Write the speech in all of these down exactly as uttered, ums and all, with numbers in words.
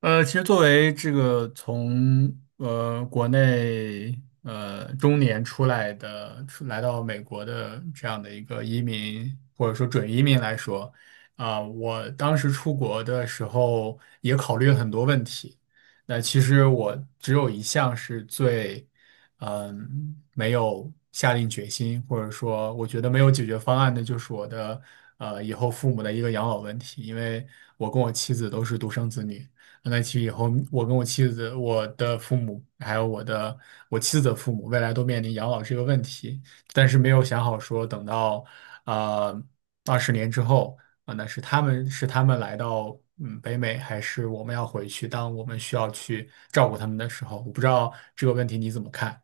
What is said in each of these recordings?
呃，其实作为这个从呃国内呃中年出来的，出来到美国的这样的一个移民或者说准移民来说，啊、我当时出国的时候也考虑了很多问题。那其实我只有一项是最，嗯，没有下定决心，或者说我觉得没有解决方案的，就是我的呃以后父母的一个养老问题，因为我跟我妻子都是独生子女。那其实以后，我跟我妻子、我的父母，还有我的我妻子的父母，未来都面临养老这个问题，但是没有想好说等到呃二十年之后啊、那是他们是他们来到嗯北美，还是我们要回去？当我们需要去照顾他们的时候，我不知道这个问题你怎么看？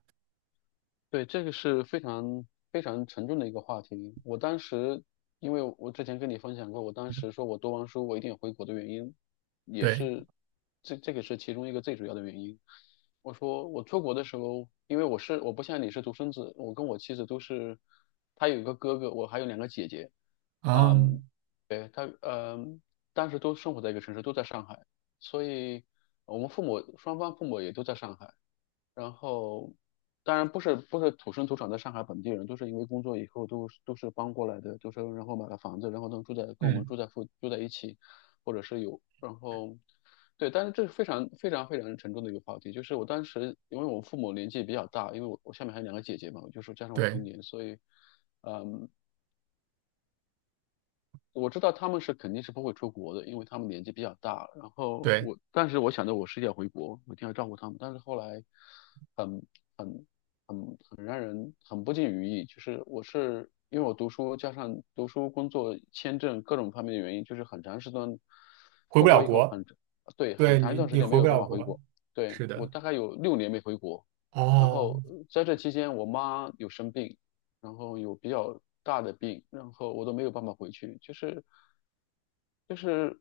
对，这个是非常非常沉重的一个话题。我当时，因为我之前跟你分享过，我当时说我读完书我一定回国的原因，也对是这这个是其中一个最主要的原因。我说我出国的时候，因为我是我不像你是独生子，我跟我妻子都是，她有一个哥哥，我还有两个姐姐，啊，嗯，对，她嗯，当时都生活在一个城市，都在上海，所以我们父母双方父母也都在上海。然后，当然不是不是土生土长的上海本地人，都是因为工作以后都是都是搬过来的，就是然后买了房子，然后能住在跟我们嗯，住在附住在一起，或者是有，然后对，但是这是非常非常非常沉重的一个话题，就是我当时因为我父母年纪比较大，因为我我下面还有两个姐姐嘛，我就是加上我对中年，所以。嗯。我知道他们是肯定是不会出国的，因为他们年纪比较大了然后对，我，但是我想着我是要回国，我一定要照顾他们。但是后来很，很很很让人很不尽如意，就是我是因为我读书加上读书、工作、签证各种方面的原因，就是很长时间回不出了国以后国，很，对，很对长一你段时你间没回不有办了法回国，国。对，是我的，大概有六年没回国。然哦，后在这期间，我妈有生病，然后有比较大的病，然后我都没有办法回去，就是就是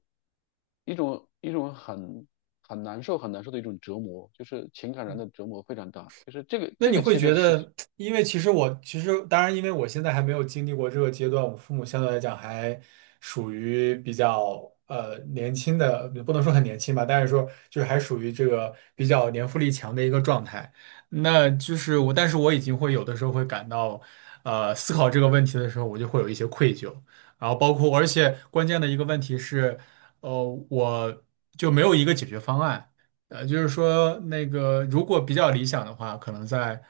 一种一种很很难受很难受的一种折磨，就是情感上的折磨非常大，就是这个那这你个会其觉实是，得，因为其实我其实当然，因为我现在还没有经历过这个阶段，我父母相对来讲还属于比较呃年轻的，不能说很年轻吧，但是说就是还属于这个比较年富力强的一个状态。那就是我，但是我已经会有的时候会感到，呃，思考这个问题的时候，我就会有一些愧疚，然后包括而且关键的一个问题是，呃，我就没有一个解决方案。呃，就是说那个如果比较理想的话，可能在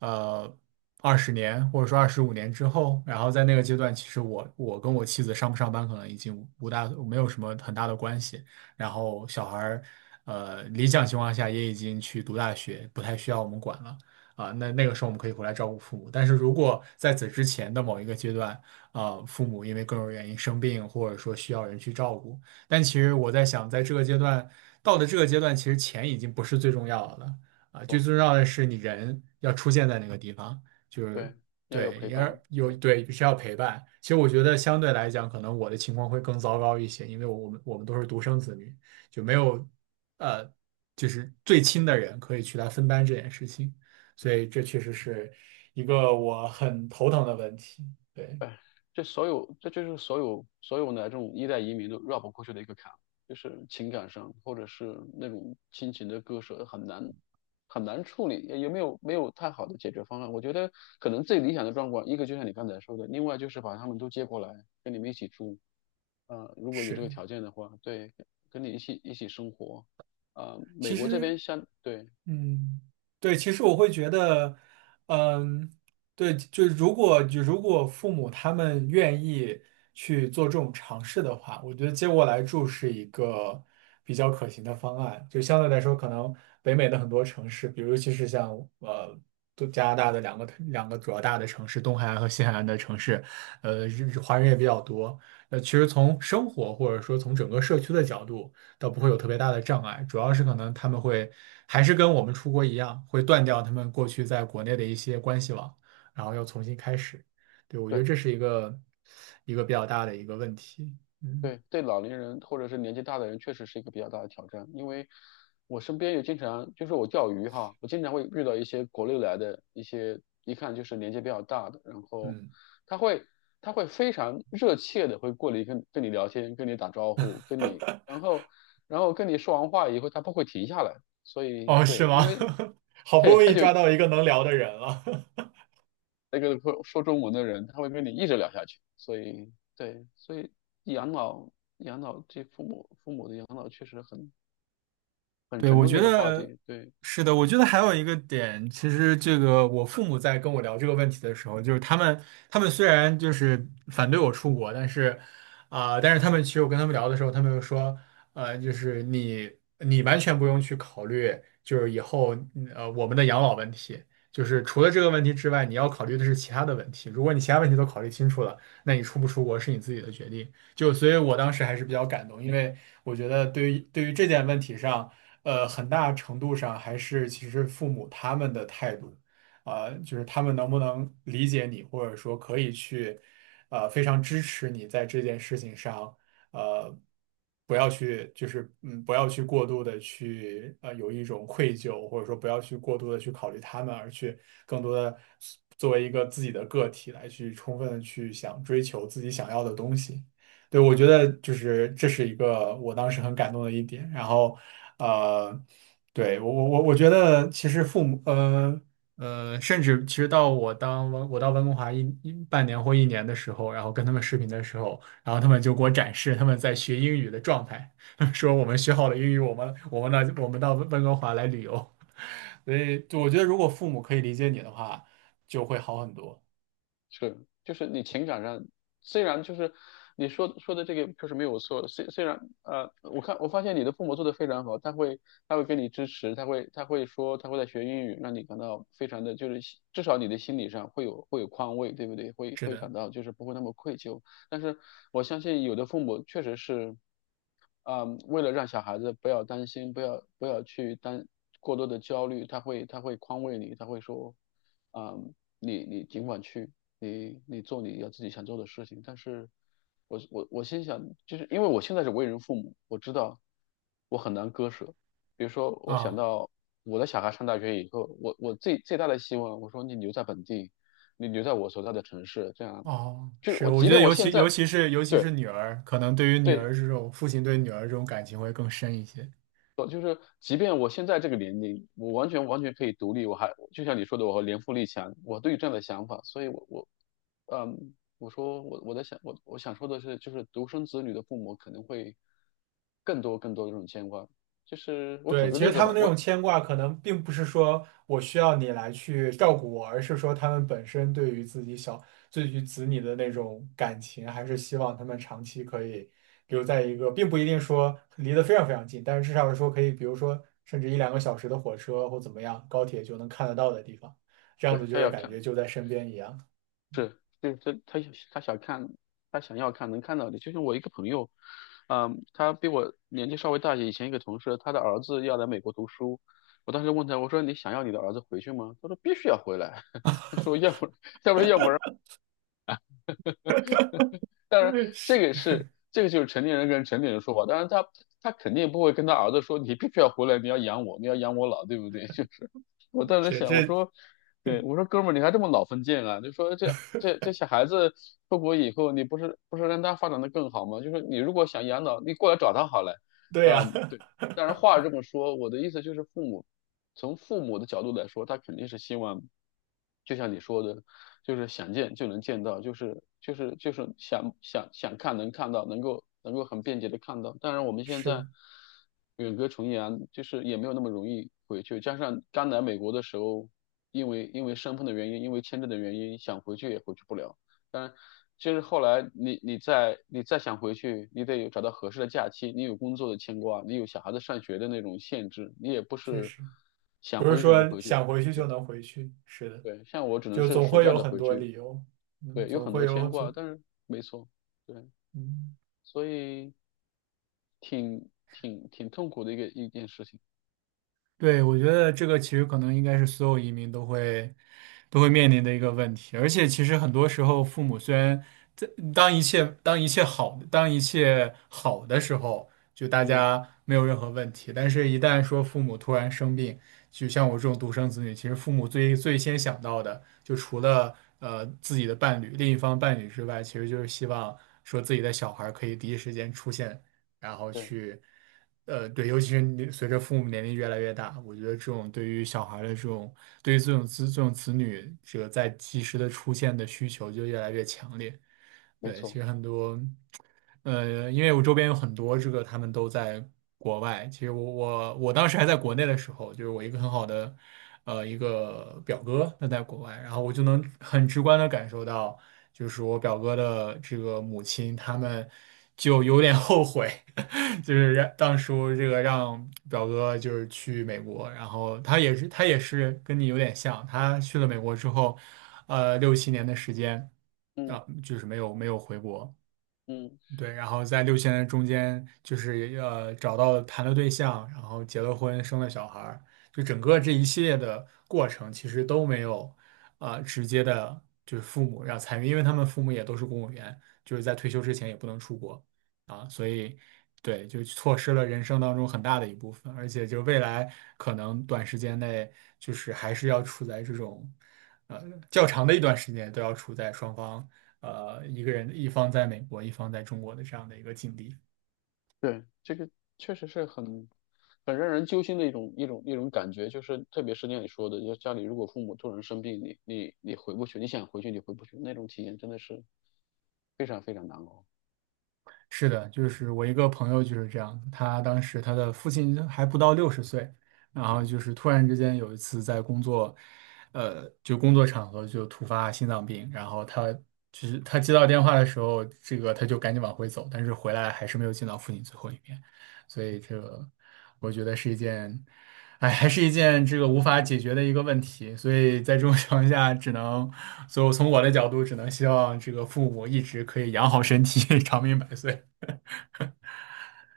呃二十年或者说二十五年之后，然后在那个阶段，其实我我跟我妻子上不上班可能已经无大没有什么很大的关系，然后小孩儿呃理想情况下也已经去读大学，不太需要我们管了。啊，那那个时候我们可以回来照顾父母，但是如果在此之前的某一个阶段，啊，父母因为各种原因生病，或者说需要人去照顾，但其实我在想，在这个阶段，到了这个阶段，其实钱已经不是最重要的了啊，最重要的是你人要出现在那个地方，就是对，要有对，陪也伴。有对。对需要陪伴。其实我觉得相对来讲，可能我的情况会更糟糕一些，因为我们我们都是独生子女，就没有呃，就是最亲的人可以去来分担这件事情，所以这确实是一个我很头疼的问题。对，哎，这所有，这就是所有所有的这种一代移民都绕不过去的一个坎，就是情感上或者是那种亲情的割舍很难很难处理，也也没有没有太好的解决方案。我觉得可能最理想的状况，一个就像你刚才说的，另外就是把他们都接过来跟你们一起住，呃，如果有这个是，条件的话，对，跟你一起一起生活，呃，美其国这实。边相对嗯，对，其实我会觉得，嗯，对，就如果就如果父母他们愿意去做这种尝试的话，我觉得接过来住是一个比较可行的方案。就相对来说，可能北美的很多城市，比如尤其实像呃，都加拿大的两个两个主要大的城市，东海岸和西海岸的城市，呃，日华人也比较多。呃，其实从生活或者说从整个社区的角度。倒不会有特别大的障碍，主要是可能他们会还是跟我们出国一样，会断掉他们过去在国内的一些关系网，然后要重新开始。对，我觉得对。这是一个一个比较大的一个问题。嗯对，对老年人或者是年纪大的人，确实是一个比较大的挑战。因为我身边也经常，就是我钓鱼哈，我经常会遇到一些国内来的一些，一看就是年纪比较大的，然后嗯，他会他会非常热切的会过来跟跟你聊天，跟你打招呼，跟你，然后然后跟你说完话以后，他不会停下来。所以哦，对，是吗？因为 好不容易抓到一个能聊的人了。那个说说中文的人，他会跟你一直聊下去。所以对，所以养老养老这父母父母的养老确实很。很对，沉我重觉的一个话得题。对，是的。我觉得还有一个点，其实这个我父母在跟我聊这个问题的时候，就是他们他们虽然就是反对我出国，但是啊、但是他们其实我跟他们聊的时候，他们又说，呃，就是你你完全不用去考虑，就是以后嗯呃我们的养老问题，就是除了这个问题之外，你要考虑的是其他的问题。如果你其他问题都考虑清楚了，那你出不出国是你自己的决定。就所以，我当时还是比较感动，因为我觉得对于对于这件问题上。呃，很大程度上还是其实父母他们的态度，啊、就是他们能不能理解你，或者说可以去，呃，非常支持你在这件事情上，呃，不要去，就是嗯，不要去过度的去，呃，有一种愧疚，或者说不要去过度的去考虑他们，而去更多的作为一个自己的个体来去充分的去想追求自己想要的东西。对，我觉得就是这是一个我当时很感动的一点。然后，呃，对，我我我我觉得其实父母，呃呃，甚至其实到我当温我到温哥华一一半年或一年的时候，然后跟他们视频的时候，然后他们就给我展示他们在学英语的状态，说我们学好了英语，我们我们到我们到温哥华来旅游。所以，就我觉得如果父母可以理解你的话，就会好很多。是，就是你情感上，虽然就是你说说的这个确实没有错，虽虽然呃，我看我发现你的父母做的非常好，他会他会给你支持，他会他会说他会在学英语，让你感到非常的就是心至少你的心理上会有会有宽慰，对不对？会是会的，感到就是不会那么愧疚。但是我相信有的父母确实是。嗯，为了让小孩子不要担心，不要不要去担过多的焦虑，他会他会宽慰你，他会说，嗯，你你尽管去，你你做你要自己想做的事情。但是我我我心想，就是因为我现在是为人父母，我知道我很难割舍。比如说，我想啊。到我的小孩上大学以后，我我最最大的希望，我说你留在本地，你留在我所在的城市，这样，哦，就是是，我我即觉得便我尤现其尤在其是尤其是对。女儿，可能对于女对，儿这种父亲对女儿这种感情会更深一些。就是即便我现在这个年龄，我完全完全可以独立，我还就像你说的，我和年富力强，我都有这样的想法，所以我我，嗯，我说我我在想我我想说的是，就是独生子女的父母可能会更多更多的这种牵挂，就是我举对，个其实例子他们吧，那种我牵挂，可能并不是说我需要你来去照顾我，而是说他们本身对于自己小，对于子女的那种感情，还是希望他们长期可以留在一个，并不一定说离得非常非常近，但是至少说可以，比如说甚至一两个小时的火车或怎么样，高铁就能看得到的地方，这样子对就他会要感看觉就在身边一样。是，就是他他想他想看，他想要看能看到的。就像我一个朋友，嗯，他比我年纪稍微大一些，以前一个同事，他的儿子要来美国读书。我当时问他，我说你想要你的儿子回去吗？他说必须要回来。他说要不当然，嗯，这是个是这个就是成年人跟成年人说话。当然他，他肯定不会跟他儿子说：“你必须要回来，你要养我，你要养我老，对不对？” 就是我当时是，想，我这说，对，我说哥们儿，你还这么老封建啊？就说这这这小孩子出国以后，你不是不是让他发展的更好吗？就是你如果想养老，你过来找他好了。对呀、嗯，对。当然 话这么说，我的意思就是父母，从父母的角度来说，他肯定是希望，就像你说的，就是想见就能见到，就是就是就是想想想看能看到，能够能够很便捷的看到。当然我们现在是，远隔重洋，就是也没有那么容易回去。加上刚来美国的时候，因为因为身份的原因，因为签证的原因，想回去也回去不了。当然，就是后来你你再你再想回去，你得有找到合适的假期，你有工作的牵挂，你有小孩子上学的那种限制，你也不确是实，想不是回去就能说回去。想回去就对，能回去。是的，对，像我只能就是总暑会假有的很回多去，理由，嗯，对，有总很会多有牵挂，总，但是没错，对，嗯。所以挺挺挺痛苦的一个一件事情。对，我觉得这个其实可能应该是所有移民都会都会面临的一个问题，而且其实很多时候，父母虽然在当一切当一切好当一切好的时候，就大嗯，家没有任何问题，但是一旦说父母突然生病，就像我这种独生子女，其实父母最最先想到的，就除了呃自己的伴侣、另一方伴侣之外，其实就是希望说自己的小孩儿可以第一时间出现。然后对，去，呃，对，尤其是你随着父母年龄越来越大，我觉得这种对于小孩儿的这种，对于这种子这种子女这个在及时的出现的需求就越来越强烈。没对，其错。实很多，呃，因为我周边有很多这个他们都在国外，其实我我我当时还在国内的时候，就是我一个很好的。呃，一个表哥他在国外，然后我就能很直观的感受到，就是我表哥的这个母亲，他们就有点后悔，就是让当初这个让表哥就是去美国，然后他也是他也是跟你有点像，他去了美国之后，呃，六七年的时间嗯啊，就是没有没有回国，嗯。对，然后在六千人中间，就是呃找到谈了对象，然后结了婚，生了小孩儿，就整个这一系列的过程，其实都没有啊、直接的，就是父母要参与，因为他们父母也都是公务员，就是在退休之前也不能出国啊，所以对，就错失了人生当中很大的一部分，而且就未来可能短时间内，就是还是要处在这种呃较长的一段时间都要处在双方。呃一个人一方在美国，一方在中国的这样的一个境地。对，这个确实是很很让人揪心的一种一种一种感觉，就是特别是像你说的，就家里如果父母突然生病，你你你回不去，你想回去你回不去，那种体验真的是非常非常难熬。是的，就是我一个朋友就是这样，他当时他的父亲还不到六十岁，然后就嗯。是突然之间有一次在工作，呃，就工作场合就突发心脏病，然后他就是他接到电话的时候，这个他就赶紧往回走，但是回来还是没有见到父亲最后一面，所以这个我觉得是一件，哎，还是一件这个无法解决的一个问题，所以在这种情况下，只能，所以我从我的角度只能希望这个父母一直可以养好身体，长命百岁。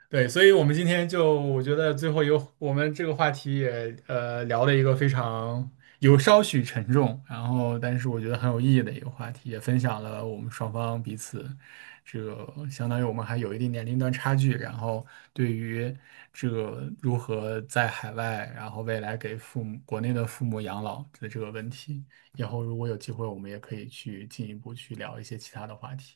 对，所以我们今天就我觉得最后有我们这个话题也呃聊了一个非常有稍许沉重，然后但是我觉得很有意义的一个话题，也分享了我们双方彼此这个相当于我们还有一定年龄段差距，然后对于这个如何在海外，然后未来给父母国内的父母养老的这个问题，以后如果有机会，我们也可以去进一步去聊一些其他的话题。